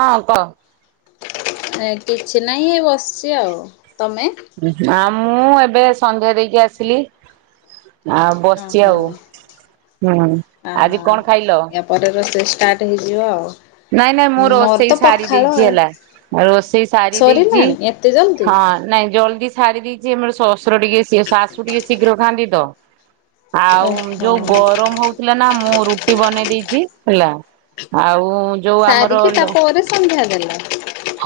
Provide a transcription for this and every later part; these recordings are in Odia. ଆଉ କ ଆ କିଛି ନାହିଁ ଏ ବସିଛି ଆଉ ତମେ? ଆ ମୁଁ ଏବେ ସନ୍ଧ୍ୟା ଦେଇକି ଆସିଲି। ଆଉ ବସିଛି ଓହୋ ଆଉ ହୁଁ ଆ ଆଜି କଣ ଖାଇଲ? ୟା ପରେ ରୋଷେଇ ଷ୍ଟାର୍ଟ ହେଇଯିବ ଆଉ। ନାଇଁ ନାଇଁ ମୁଁ ମୋର ରୋଷେଇ ତ ସାରି ପଖାଳ ଦେଇଛି ଆଉ ହେଲା ରୋଷେଇ ସାରି ଦେଇଛି ସରିଲାଣି ଏତେ ଜଲ୍ଦି? ହଁ ନାଇଁ ଜଲଦି। ଛଡ଼ିଦିଛିେମର ସସ ଟିକେ ସି ଶାଶୁ ଟିକେ ଶୀଘ୍ର ଖାନ୍ତି। ହଁ। ଆଉ ଓହୋ ଯୋଉ ଗରମ ହଉଥିଲା ନା ମୁଁ ରୁଟି ବନେଇ ଦେଇ। ହେଲା ଆଉ। ଯୋଉ ସାରକି ଆମର ତାପରେ ସନ୍ଦ୍ୟା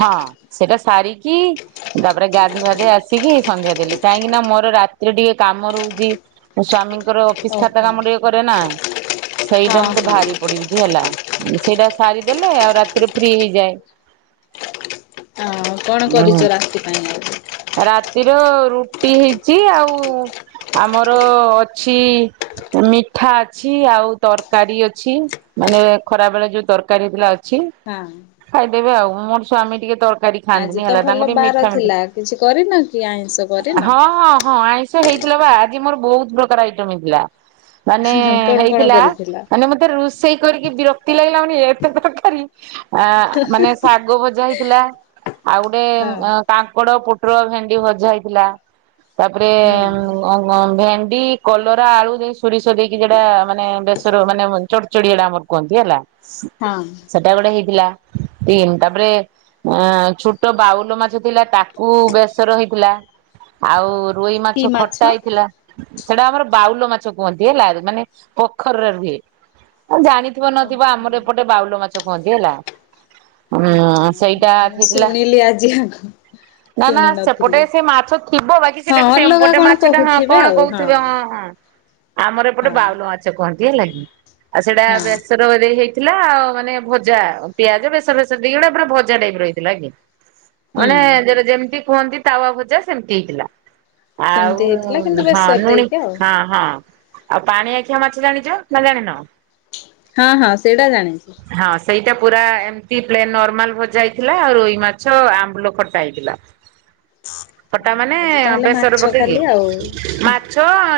ହଁ ସେଇଟା ସାରିକି ତାପରେ ଗାଧୋଇବାାଧୋଇ ଆସିକି ସନ୍ଧ୍ୟା ଦେଲି କାହିଁକି ନା ମୋର ରାତିରେ ଟିକେ କାମ ରହୁଛି ସ୍ଵାମୀ। ର ଅଫିସ୍ ଖାତା ଓହୋ କାମ ଟିକେ କରେ ନା। ସେଇଟା ହଁ ମତେ ହଁ ଭାରି। ପଡିବିଛି ହେଲା ସେଇଟା। ସା ରିଦେଲେ ଆଉ ରାତିରେ ଫ୍ରି ହେଇଯାଏ। ହଉ କଣ ହୁଁ କରିଛ ରାତି ପାଇଁ ଆଉ। ରାତିର ରୁଟି ହେଇଛି ଆଉ ଆମର ଅଛି ମିଠା ଅଛି ଆଉ ତରକାରୀ ଅଛି ମାନେ ଖରା ବେଳେ ଯୋଉ। ତରକାରୀ ଥିଲା ଅଛି ହଁ ଖାଇଦେବି ଆଉ ମୋର ସ୍ୱାମୀ ଟିକେ ତରକାରୀ। ଆଜି ଖାଆନ୍ତିନି ତ ହେଲା ତାଙ୍କୁ ଭଲ ଟିକେ ବାର ମିଠା ମିଠା ଥିଲା କିଛି କରିନ କି ଆଇଁଷ କରିନ? ସେ ହେଇଥିଲା ବା ଆଜି ମୋର ବହୁତ ପ୍ରକାର ଆଇଟମ ହେଇଥିଲା। ମାନେ କଣ କଣ ହେଇଥିଲା କରିଥିଲ? ମାନେ ମତେ ରୋଷେଇ। କରିକି ବିରକ୍ତି ଲାଗିଲାଣି। ଛୋଟ ଖରି। ଆ ମାନେ ଶାଗ ଭଜା ହେଇଥିଲା ଆଉ ଗୋଟେ ହଁ କାଙ୍କଡ ପୋ ପୁଟଲ ଭେଣ୍ଡି ଭଜା ହେଇଥିଲା। ତାପରେ ହୁଁ ଅମ୍ ଭେ କଲରା ଆଳୁ। ସୁରିଷ ଦେଇକି ଯଟା ମାନେ ବେଶର ମାନେ ଚ ଚଡିଆ ଟା ଆମର କୁହନ୍ତି ହେଲା। ହଁ ସେଟା ଗୋଟେ ହେଇଥିଲା। ତିନି ତାପରେ ଅ ଛୋଟ ବାଉଲ ମାଛ ଥିଲା ତାକୁ ବେଶର ହେଇଥିଲା ଆଉ। ରୋଇ ମାଛ ଖଟା ହେଇଥିଲା। ସେଟା ଆମର ବାଉଲ ମାଛ କୁହନ୍ତି ହେଲା ମାନେ ପୋଖରୀରେ ରୁହେ। ଜାଣିଥିବ ନଥିବ ଆମର ଓହୋ ଏ ସେପଟେ ବାଉଲ ମାଛ କୁହନ୍ତି ହେଲା ଓହୋ ସେଇଟା ମୁଁ ଥିଲା ଶୁଣିଲି ଆଜି ଆଗ ନା ନା ଶୁଣି ସେପଟେ ନଥିଲି। ସେ ମାଛ ଥିବ ବାକି ହଁ ସେଟାକୁ ଅଲଗା ସେପଟେ କଣ ମାଛଟା ହଁ କହୁଥିବେ କଣ ଆଉ କହୁଥିବେ ହଁ ହଁ। ଆମର ଏପଟେ ହଁ ବାଉଲ ମାଛ କୁହନ୍ତି। ଦିଅ ଲାଇି। ଆଉ ସେଇଟା ହଁ। ବେସର ବୋଧେ ହୋଇ ଥିଲା ଆଉ ମାନେ ଭଜା ପିଆଜ ବେସର ଭେସ ଦେଇ ଗୋଟ ପୁରା ଭଜା ଟାଇପ ରହିଥିଲା କି? ମାନେ ହୁଁ ଯେଟ ଯେମିତି କୁହନ୍ତି ତାୱା ଭଜା ସେମିତି ହେଇଥିଲା। ଆଉ ସେମିତି ହେଇଥିଲା କିନ୍ତୁ ହଁ ବେସର ଲୁଣି ଦେଇକି ଆଉ ହଁ ହଁ। ଆଉ ପାଣି ଆଖିଆ ମାଛ ଜାଣିଛ ନା ଜାଣିନ ହଁ ହଁ। ସେଇଟା ଜାଣିଛ। ହଁ ସେଇଟା ପୁରା ଏମିତି ପ୍ଲେନ ନର୍ମାଲ ଭଜା ହେଇଥିଲା ଆଉ ଏଇ ମାଛ ଆମ୍ବୁଲ ଖର୍ଟା ହେଇଥିଲା। ଫଟା ଓହୋ ମାନେ ଆଜି ତାହେଲେ ବେସରେ ମାଛ ପକେଇକି ଖାଲି ଆଉ ମାଛ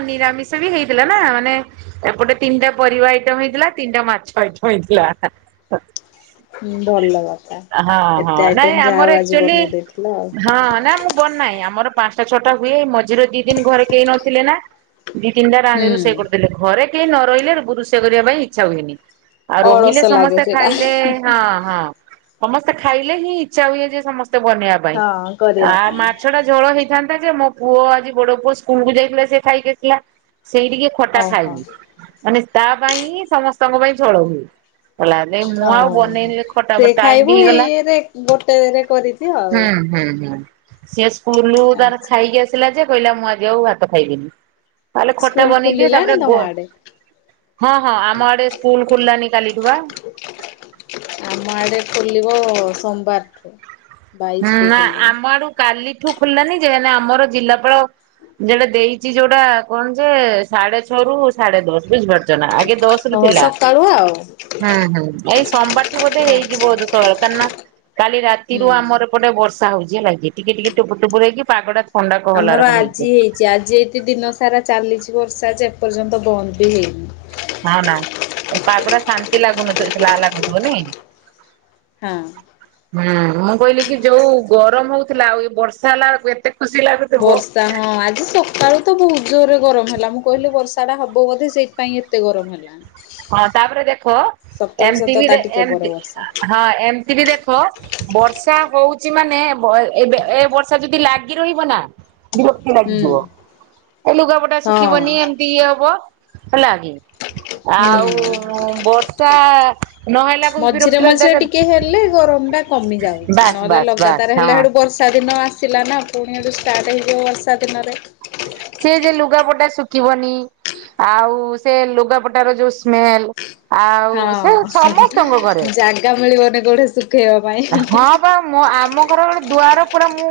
ନିରାମିଷ ବି ହେଇଥିଲା ନା ମାନେ ଏପଟେ ତିନିଟା ପରିବା ଆଇଟମ୍ ହେଇଥିଲା ତିନିଟା ମାଛ ଆଇ ବଇଥିଲା। ଭଲ କଥା। ହଁ ହଁ ଏତେ ଆଇଟମ ନାଇଁ ଯାହା ହଉ ଆଜି ଆମରଚୁଲି ବନେଇ ଦେଇଥିଲ ଆଉ ହଁ ନା ମୁଁ ବନ ନାହିଁ ଆମର ପାଞ୍ଚଟା ଛଅଟା ହୁଏ ମଝିରେ ଦି ଦିନ ଘରେ କେହି ନଥିଲେ ନା। ଦି ତିନିଟା ରାଣ ହୁଁ। ରରୁ ସେ କରିଦଥିଲେଲେରେ କେହି। ରହିଲେ ଗୁରୁ ସେ କରିବା ପାଇଁ ଇଚ୍ଛା ହୁଏନି। ଆଉ ଅଳସ ରହିଲେ ଲାଗେ ସମସ୍ତେ ସେଇଟା ଖାଇଲେ ହଁ ହଁ ସମସ୍ତେ ଖାଇଲେ ହିଁ ଇଚଛ ହୁଏ ଯେ ସମସ୍ତେ ବନେଇବା ପାଇଁ ହଁ ଆ କରିବା ପାଇଁ ମାଛ ଟା ଝୋଳ ହେଇ ଥାନ୍ତା ଯେ ମୋ ପୁଅ ଆଜି ବଡ ପୁଅ ସ୍କୁଲକୁୁ ଯାଇଥିଲେ ସେ ଖାଇକି ଆସଥିଲା। ସେଇ ଟିକେ ଖଟା ଓହୋ ଖାଇବି ମାନେ ତା ପାଇଁ ସମସ୍ତଙ୍କ ପାଇଁ ଝଳ ହୁଏ। ହଁ। ହ ସେ ଟାଇମ ବି ଖାଇବୁ ହେଇଗଲା। ଏଇଇରେ ଗୋଟେରେ କରିଛି ଆଉ। ସେଷ ସ୍ୁଲ ତାର ଆଚ୍ଛା। ଖାଇକି ଆସିଲା ଯେ କହିଲା ମୁଁ ଆଜି ଆଉ ହାତ ଖାଇବିନି ତାହେଲେ ଖଟା ସ୍କୁଲ ବନେଇକି ଖୋଲିଲାଣି ତାପରେ ତମ ଆଡେ? ହଁ ହଁ ଆମ ଆଡେ ସ୍କୁଲ ଖୋଲିଲାନି। କାଲିଠୁ ବା। ଆମର ସୋମବାରୁ ହୁଁ ନା ଆମରୁ କାଲି ଏଠୁ ଖୋଲିଲାନି ଯେ ଆମର ଜିଲ୍ଲାପାଳ ଯେଟା ଦେଇଛି ଯୋଉଟା କଣ ଯେ ସାଢେ ଛଅ ରୁ ସାଢେ ଦଶ ବୁଝିପାରୁଛ ନା ଆଗ ହଁ ସକାଳୁ ଆଉ। ହୁଁ ଏଇ ସୋମବାରଠୁ ବୋଧେ ହେଇଯିବ ବୋଧେ ସକାଳ କା ନା। କାଲି ରାତିରୁ ହୁଁ। ଆମର ବର୍ଷା ହଉଛି ହେ ନାଗ କି ଟିକେ ଟିକେ ଟୁପୁ ଟୁପୁର ହେଇକି ପାଗଡା ଆମର ଆଜି ହେଇଛି ଆଜି ଏତ ଦିନ ସାରା ଚାଲିଛି ବର୍ଷା ଯେ ଉପର୍ଯ୍ୟନ୍ତ ବନ୍ଦ ବି ହେଇନି। ହଁ ନା ପାଗଡା ଶାନ୍ତି ଲାଗୁନଥିବ ଲା ଲାଗୁଥିବନି ହଁ। ହୁଁ ମୁଁ କହିଲି କି ଯୋଉ ଗରମ ହଉଥିଲା ଆଉ ଏ ବର୍ଷା ହେଲାକୁ ଏତେ ଖୁସି ଲାଗୁଥିବ। ବର୍ଷା ହଁ ଆଜି ସକାଳୁ ତ ବହୁତ ଜୋରରେ ଗରମ ହେଲା। ହେଲା ମୁଁ କହିଲେ ବର୍ଷା ଟା ହବ ବୋଧେ ସେଇଥିାଇଁ ଏତେ ଗରମ ହେଲା। ହଁ ତାପରେ ଦେଖ ଏମତି ସତ ବି ତା ଟିକେ ପରେ ଏମତି ବର୍ଷା ହଁ ଏମିତି ବି ଦେଖ ବର୍ଷ ବର୍ଷା ହଉଛି ମାନେ ଏବେ ଏ ବର୍ଷା ଯଦି ଲାଗି ରହିବ ନା। ବିରକ୍ତି ହୁଁ ଲାଗିଯିବ ଆଉ ଲୁଗାପଟା ହଁ ଶୁଖିବନି ଏମିତି ଇଏ ହବ। ହେଲାକି? ହୁଁ ନହେଲାକୁ ବି ବିରକ୍ତି ମଝିରେ ମଝିରେ ଲାଗି ଟିକେ ହେଲେ ଗରମ ଟା କମି ଯାଉଛି ବାସ୍ ନହେଲେ ବାସ୍ ବାସ୍ ଲଗାତାର ହଁ ହେଲେ ସେଇଟୁ ବର୍ଷା ଦିନ ଆସି ଥିଲା ନା ପୁଣି ସେଇଠୁ ଷ୍ଟାର୍ଟ ହେଇଯିବ ବର୍ଷା ଦିନରେ ସେ ଯେ ଲୁଗାପଟା ଶୁଖିବନି ଆଉ ସେ ଲୁଗାପଟାର ଯେଉଁ ସ୍ମେଲ ଆଉ ହଁ ସେ ସମସ୍ତଙ୍କ ଘରେ ଜାଗା ମିଳିବନି କଉଠି ସୁ ହଁ ବାଁ ଆମ ଘର ଗୋଟେ ଦୁଆର ଦୁଆରେ ଵା ମୁଁ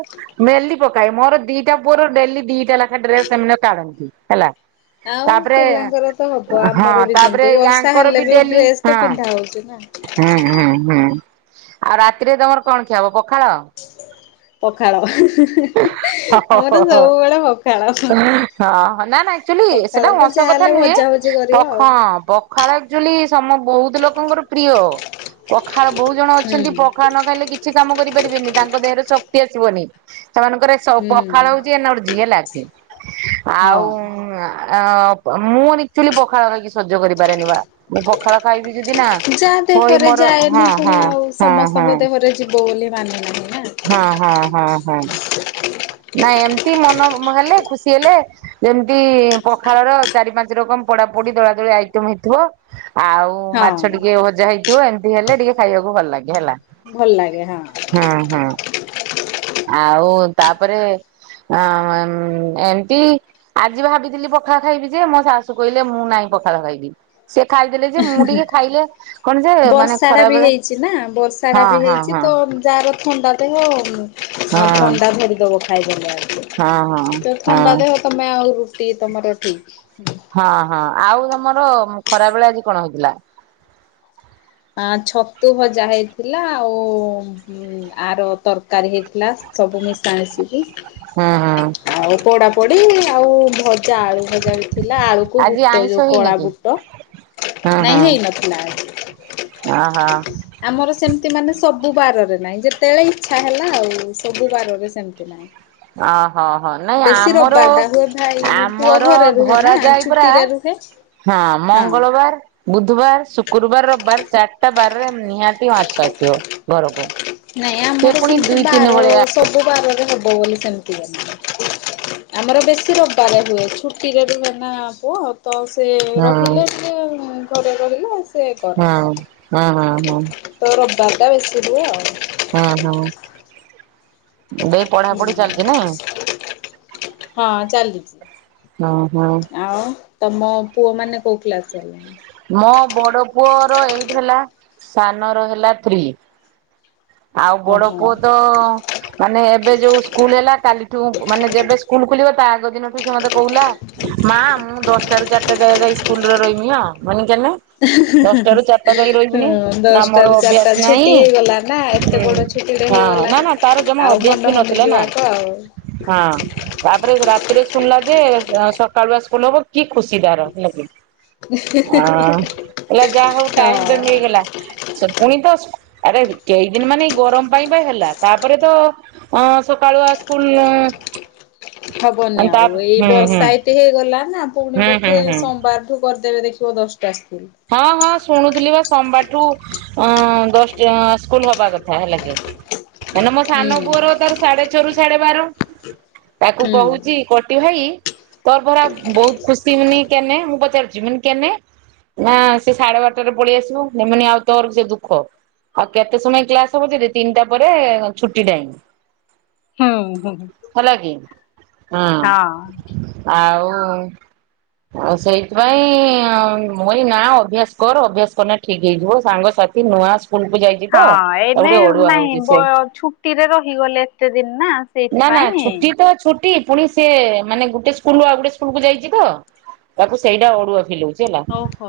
ମେଲି ପକାଏ ମୋର ଦିଟା ପୁଅର ଡେଲି ଦିଟା ଲେଖା ଡ୍ରେସ ସେମାନେ କାଢନ୍ତି ହେଲା। ଆଉ ତାପରେ ପିଲାଙ୍କର ତ ହବ ହଁ ଆମର ବି ସେମିତି ତାପରେ ବର୍ଷା ୟାଙ୍କର ହେଲେ ବି ଡେଲି ଡ୍ରେସ ହ ତ ପିନ୍ଧା ହଉଛି ନା। ହୁଁ ହୁଁ ଆଉ ରାତିରେ ତମର କଣ ଖିଆ ହେବ ପଖାଳ ପଖାଳ ହ ଆମର ହ ସବୁବେଳେ ପଖାଳ। ନା ନା ଆକଚୁଆଲି ସେଟା ପଖାଳକୁ ହସ କଥା ଯାହାହେଲେ ନୁହେଁ ଭଜା ଭଜି କରିବ ପଖ ଆଉ ହଁ ପଖାଳ ଆକଚୁଆଲି ସମ ବହୁତ ଲୋକଙ୍କର ପ୍ରିୟ ପଖା ପଖାଳ ବହୁ ଜଣ ହୁଁ ଅଛନ୍ତି ପଖାଳ ନ ଖାଇଲେ କିଛି କାମ କରି କରିପାରିବେନି ତାଙ୍କ ଦେହରେ ଶକ୍ତି ଆସିବନି ସେମାନଙ୍କର ସ ହୁଁ ପଖଳ ହେଉଛି ଏନର୍ଜି ହେଲା। [inaudible] ଆଉ ହଁ। ଅଁ ମୁଁ ଆକଚୁଆଲି ପଖାଳ ଖାଇକି ସଜ୍ୟ କରିପାରେନି ବା ମୁଁ ପଖାଳ ଖାଇବି ଯଦି ନା ଯାହା ହୋଇ ଦେହରେ ମୋର ଯାଏନି ହଁ ହଁ ପୁଣି ଆଉ ହଁ ହଁ ସମସ୍ତଙ୍କ ଦେହରେ ଯିବ ବୋଲି ମାନେ ନାହିଁ। ନା। ହଁ ହଁ ହଁ ହଁ। ନାଇଁ ଏମତି ମନ ହେଲେ ଖୁସି ହେଲେ ଯେମିତି ପଖାଳର ଚାରି ପାଞ୍ଚ ରକମ ପୋଡା ପୋଡି ଦଳା ଦଳି ଆଇଟମ ହେଇଥିବ। ଆଉ ମାଛ ହଁ ଟିକେ ଭଜା ହେଇଥିବ। ହେଇଥିବ ଏମତି ହେଲେ ଟିକେ ଖାଇବାକୁ ଭଲ ଲାଗେ। ହେଲା ଭଲ ଲାଗେ ହଁ। ହୁଁ ହୁଁ। ଆଉ ତାପରେ ଏ ଏମିତି ଆଜି ଭାବିଥିଲି ପଖାଳ ଖାଇବି ଯେ ମୋ ଶାଶୁ କହିଲେ ମୁଁ ନାଇଁ ପଖାଳ ଖାଇବି ସେ ଖାଇଦେଲେ ଯେ ମୁଁ ହେଁ ହେଁ ଟିକେ ଖାଇଲେ କଣ ଯେ ମାନେ ବର୍ଷା ଟା ଖରା ବି ବେଳେ ହେଇଛି ନା ବର୍ଷା ଟା ହଁ ବି ହଁ ହେଇଛି ହଁ ତ ଯାହାର ଥଣ୍ଡା ଦେହ। ହଁ ଆଉ ଥଣ୍ଡା ଧରିଦବ। ହଁ ହଁ [unintelligible] ତ ହଁ ଥଣ୍ଡା ଦେହ ତମେ ଆଉ ରୁଟି ତମର ଠିକ। ହଁ ହଁ ଆଉ ତମର ଖରା ବେଳେ ଆଜି କଣ ହେଇଥିଲା? ଆ ଛତୁ ଭଜା ହେଇଥିଲା ଆଉ ଆର ତରକାରୀ ହେଇଥିଲା ସବୁ ମିଶା ମିଶି ହୁଁ ହୁଁ ଆଉ ପୋଡା ପୋଡି। ଆଉ ଭ ଜା ଆଳୁ ଭଜା ବି ଥିଲା ଆଳୁକୁ ଆଜି ବୁଟ ଆଇଁଷ ଯୋଉ ହେଇନି କଳା କି? ବୁଟ ହଁ ନାଇଁ ହଁ ହେଇନଥିଲା ଆଜି ଅହ ଆମର ସେମିତି ମାନେ ସବୁ ବାରରେ ନାଇଁ ଯେତେବେଳେ ଇଚ୍ଛା ହେଲା ଆଉ ସବୁ ବାରରେ ସେମତି ନାହିଁ। ଅ ହଁ ହଁ ନାଇଁ ବେଶୀ ଆମର ରବିବାର ଟା ହୁଏ ଭାଇ ପୁଅ ଆମର ଘରେ ରୁହେ ନା ଧରା ଯାଏ ପରା ଛୁଟିରେ ରୁହେ। ହଁ ମଙ୍ଗଳବାର ବୁଧବାର ଶୁକ୍ରବାର ରବିବାର ଚାରିଟା ବାର ନିହାତି ମାଛ ଆସିବ ଘରକୁ। ନାଇଁ ସେ ଆମର ପୁଣି ସେମିତି ଦୁଇ ତିନି ବାର ଭଳିଆ ସବୁ ବାରରେ ହବ୍ ହବ ବୋଲି ସେମିତି ମାନେ ନାଇ ଆମର ବେଶି ରବିବାରେ ହୁଏ ଛୁଟିରେ ବି ବନା ହବ। ତ ସେ ହଁ ରହିଲେ ସେ ଘରେ ରହିଲେ ସେ କରେ ହଁ ହଁ ହଁ ହଁ। ବାର୍ ଟା ବେଶି ହୁଏ ଆଉ ହଁ ହଁ। ଦେଇ ହୁଁ ପଢାପଢି ଚାଲିଛି ନାଇଁ ହଁ। ଚାଲିଛି ହଁ ହଁ। ଆଉ ତମ ପୁଅ ମାନେ କୋଉ କ୍ଲାସ ହେଲାଣି? ମୋ ବଡ ପୁଅର ଏଇଟ୍ ହେଲା ସାନର ହେଲା ଥ୍ରୀ। ଆଉ ବଡ ଓହୋ। ପୁଅ ତ ମାନେ ଏବେ ଯୋଉ ସ୍କୁଲ ହେଲା କାଲିଠୁ ମାନେ ଯେବେ ସ୍କୁଲ ଖୋଲିବ ତା ଯୋଉ ଦିନଠୁ ସେ ମତେ କହୁଲା ମା ମୁଁ ଦଶଟାରୁ ଚାରିଟା ଯାଏ ଯାଇ ସ୍କୁଲରେ ରହିମି ହଁ ମାନି ହିଁ ହିଁ ରହିବୁନି ହଁ ନା ମୋର ଦଶଟାରୁ ଅଭ୍ୟାସ ଚାରିଟା ନାହିଁ ଛୁଟି ହେଇଗଲା ନା। ଏତେ ହୁଁ ବଡ ଛୁଟିଟେ ହଁ ହେଇଗଲା। ନା ନା ତାର ଜମା ଆଉ ମନ ଅଭ୍ୟାସ ବି ହଉନି ନଥିଲା ନା ଯିବାକୁ ଆଉ ହଁ। ହଁ ତାପରେ ରାତିରେ ଶୁଣିଲା ଯେ ସକାଳୁଆ ସ୍କୁଲ ହବ କି ଖୁସି ତାର ହେଲା କି ଆଁ କହିଲା ଯାହା ହଉ ଟାଇମ ମିଳିଗଲା ସେ ପୁଣି ତ ସ୍କୁ ଆରେ କେଇଦିନ ମାନେ ଏଇ ଗରମ ପାଇଁ ବା ହେଲା ତାପରେ ତ ଅ ସକାଳୁଆ ସ୍କୁଲ ହବନି ତା ଆଉ ହୁଁ ଏଇ ହୁଁ ହୁଁ ବର୍ଷା ଏଇତି ହେଇଗଲା ନା ପୁଣି ହୁଁ ବୋଧେ ହୁଁ ସୋମବାରଠୁ ଦେବେ ଦେଖିବ ଦଶଟା ସ୍କୁଲ। ହଁ ହଁ ଶୁଣୁଥିଲି ବା ସୋମବାରଠୁ ଅ ଦଶଟ ସ୍କୁଲ ହବା କଥା ହେଲା କି? ମାନେ ମୋ ହୁଁ ସାନ ପୁଅର ତାର ସାଢେ ଛଅରୁ ଛଢ଼େ ବାର ତାକୁ ହୁଁ। କହୁଛି କଟି ଭାଇ ତୋର ପରା ବହୁତ ଖୁସି ମନି କେନେ ମୁଁ ପଚାରୁଚି କେନେ ନା ସେ ସାଢେ ବାରଟାରେ ପଳେଇ ଆସିବ ନେମ ଆଉ ତମର ସେ ଦୁଃଖ ଆଉ କେତେ ସମୟ କ୍ଲାସ ହବ ଯେଠ ତିନିଟା ପରେ ଛୁଟି ଟାଇମ୍। ହଁ ହଁ। ହେଲା କି? ହଁ ଆଉ ହଁ ସେଇଥିପାଇଁ ମୁଇ ନା ଅଭ୍ୟାସ କର ଅଭ୍ୟାସ କରଲେ ଠିକ୍ ହେଇଯିବ ସାଙ୍ଗସାଥି ନୂଆସ ହଁ ଏନେ ନାହିଁ ସେ ଛୁଟିରେ ରହିଗଲେ ଏତେ ଦିନ ନା ନା ନା ସେଇଥିପାଇଁ ଛୁଟି ତ ଛୁଟି ପୁଣି ସେ ମାନେ ଗୋଟେ ସ୍କୁଲରୁୁ ଆଉ ଗୋଟେ ସ୍କୁଲ କୁ ଯାଇଛି ତ ତାକୁ ସେଇଟା ଅଡୁଆ ଫିଲ ହଉଛି ହେଲା। ଓହୋ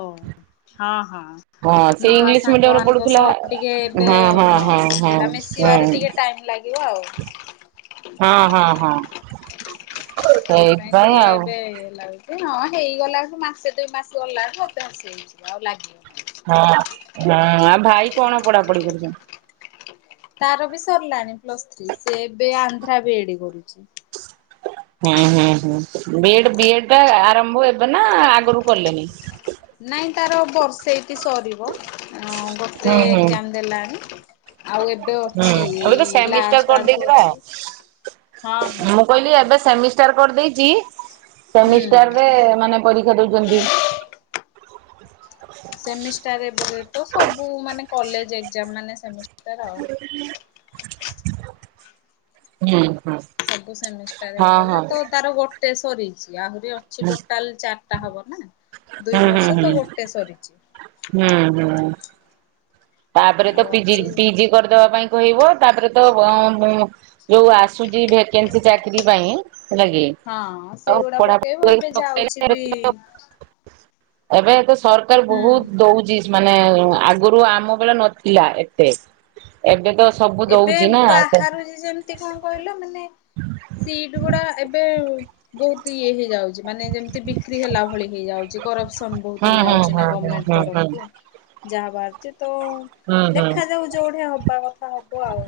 ହଁ ହଁ ହଁ ସେ ନୂଆ ଇଂଲିଶ ସାଙ୍ଗ ମିଡିୟମରେ ମାନଙ୍କ ପଢୁଥିଲା ସହ ଟିକେ ଏବେ ହଁ ସେଟା ମିଶିବାରେ ଟିକେ ହଁ ଟାଇମ ଲାଗ କ ଆଉ ହଁ ହଁ ହଁ। ସେପାଇଁ ସେଇଥିପାଇଁ ଟିକେ ଆଉ ଏବେ ଲାଗୁଛି। ହଁ ହେଇଗଲା ମାସେ ଦୁଇ ମାସେ ଗଲା ବେଳକୁ ଅଭ୍ୟାସ ହେଇଯିବ ଆଉ ଲାଗି ହଁ ଆ ଭାଇ କଣ ପଢାପଢି କରୁଛନ୍ତି? ତାର ବି ସରିଲାଣି ପ୍ଲସ୍ ଥ୍ରୀ ସେ ଏବେ ଆନ୍ଧ୍ରା ବି ଏଡି କରୁଛି। ହ ହ ବିଡ଼ ବିଡ଼ ଟା ଆରମ୍ଭ ଏବେ ନା ଆଗରୁ କଲେନି? ନାଇଁ ତାର ବର୍ଷେ ଏଇଠି ସରିବ। ଗୋଟେ ହୁଁ ହୁଁ ଏଗଜାମ ଦେଲାଣି। ଆଉ ଏବେ ଅଛି ଏବେ ତ ଏଇ ସେମିଷ୍ଟାର ଲାଷ୍ଟ ଆଡକୁ ଅଛି ହଁ କରିଦେଇଥିଲା ହଁ। ମୁଁ କହିଲି ଏବେ ସେମି ଷ୍ଟାର କରିଦେଇଛି ହୁଁ ସେମିଷ୍ଟାରରେ ମାନେ ପରୀକ୍ଷା ଦଉଛନ୍ତି। ସେମିଷ୍ଟାରବେ ତ ସବୁ ମାନେ କଲେଜ ଏକ୍ଜାମ ମାନେ ସେମି ତରଉ ହୁଁ। ସବୁ ସେମିଷ୍ଟାର ହଁ ହେଇଗଲା ହଁ ତ ତାର ଗୋଟେ ସରିଛି। ଆହୁରି ଅଛି ହୁଁ ଟୋଟାଲ ଚାର ହବ ନା। ଦୁଇ ହୁଁ ହୁଁ ହୁଁ ବର୍ଷ ତ ଗୋଟେ ସରିଛି ହୁଁ ହୁଁ। ତାପରେ ତ ଆଉ ପିଜି ଅଛି ପିଜି କରିଦବା ପାଇଁ ହବ ତାପରେ ତ ମୁ ଯୋଉ ଆସୁଛି ଭେକେନ୍ସି ଚାକିର ପାଇଁ। ହେଲା କି ହଁ ଆଉ ସେଗୁଡା ପଢାପଢି ପକେଇବୁ କରିକି ଏବେ ଯାଉଛି ପକେଇଲେ ବି ଏବେ ତ ସରକାର ହୁଁ ବହୁତ ଦଉଛି। ମାନେ ଆଗରୁ ଆମ ନଥିଲା ଏତେ ଏବେ ତ ସବୁ ଏବେ ଦଉଛି ନା ବାହାରୁଛି ଯେମିତି କଣ କହିଲ ମାନେ ସିଟ ଗୁଡା ଏବେ ବହୁତ ଇଏ ହେଇଯାଉଛି। ମାନେ ଯେମତି ବିକ୍ରି ହେଲା ଭଳି ହେଇଯାଉଛି କରପସନ ହୁଁ ବହୁତ ହୁଁ ହେଇଯାଉଛି ନା ହୁଁ ହୁଁ ଗଣମେଣ୍ଟ ହୁଁ ହୁଁ। ତରଫ ଯାହା ଭାରଛି। ତ ହୁଁ ହୁଁ ଦେଖାାଯାଉ ଯୋଉଠଆ ହବା କଥା। ହବ ଆଉ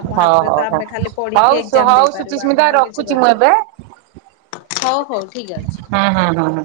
ଆମ ହଉ ହାତରେ ହଉ ତ ଆମେ ହଉ ଖା ପଢିକି ହଉ ଏକ୍ସାମ ହଉ ଦେଇପାରୁ ସୁଚିସ୍ମିତା ଆମେ ଆଉ କିଛି ରଖୁଛି ମୁଁ ଏବେ କରିପାରନୁ ହଉ ହଉ ଠିକ ଅଛି। ହୁଁ ହୁଁ ହୁଁ ହୁଁ।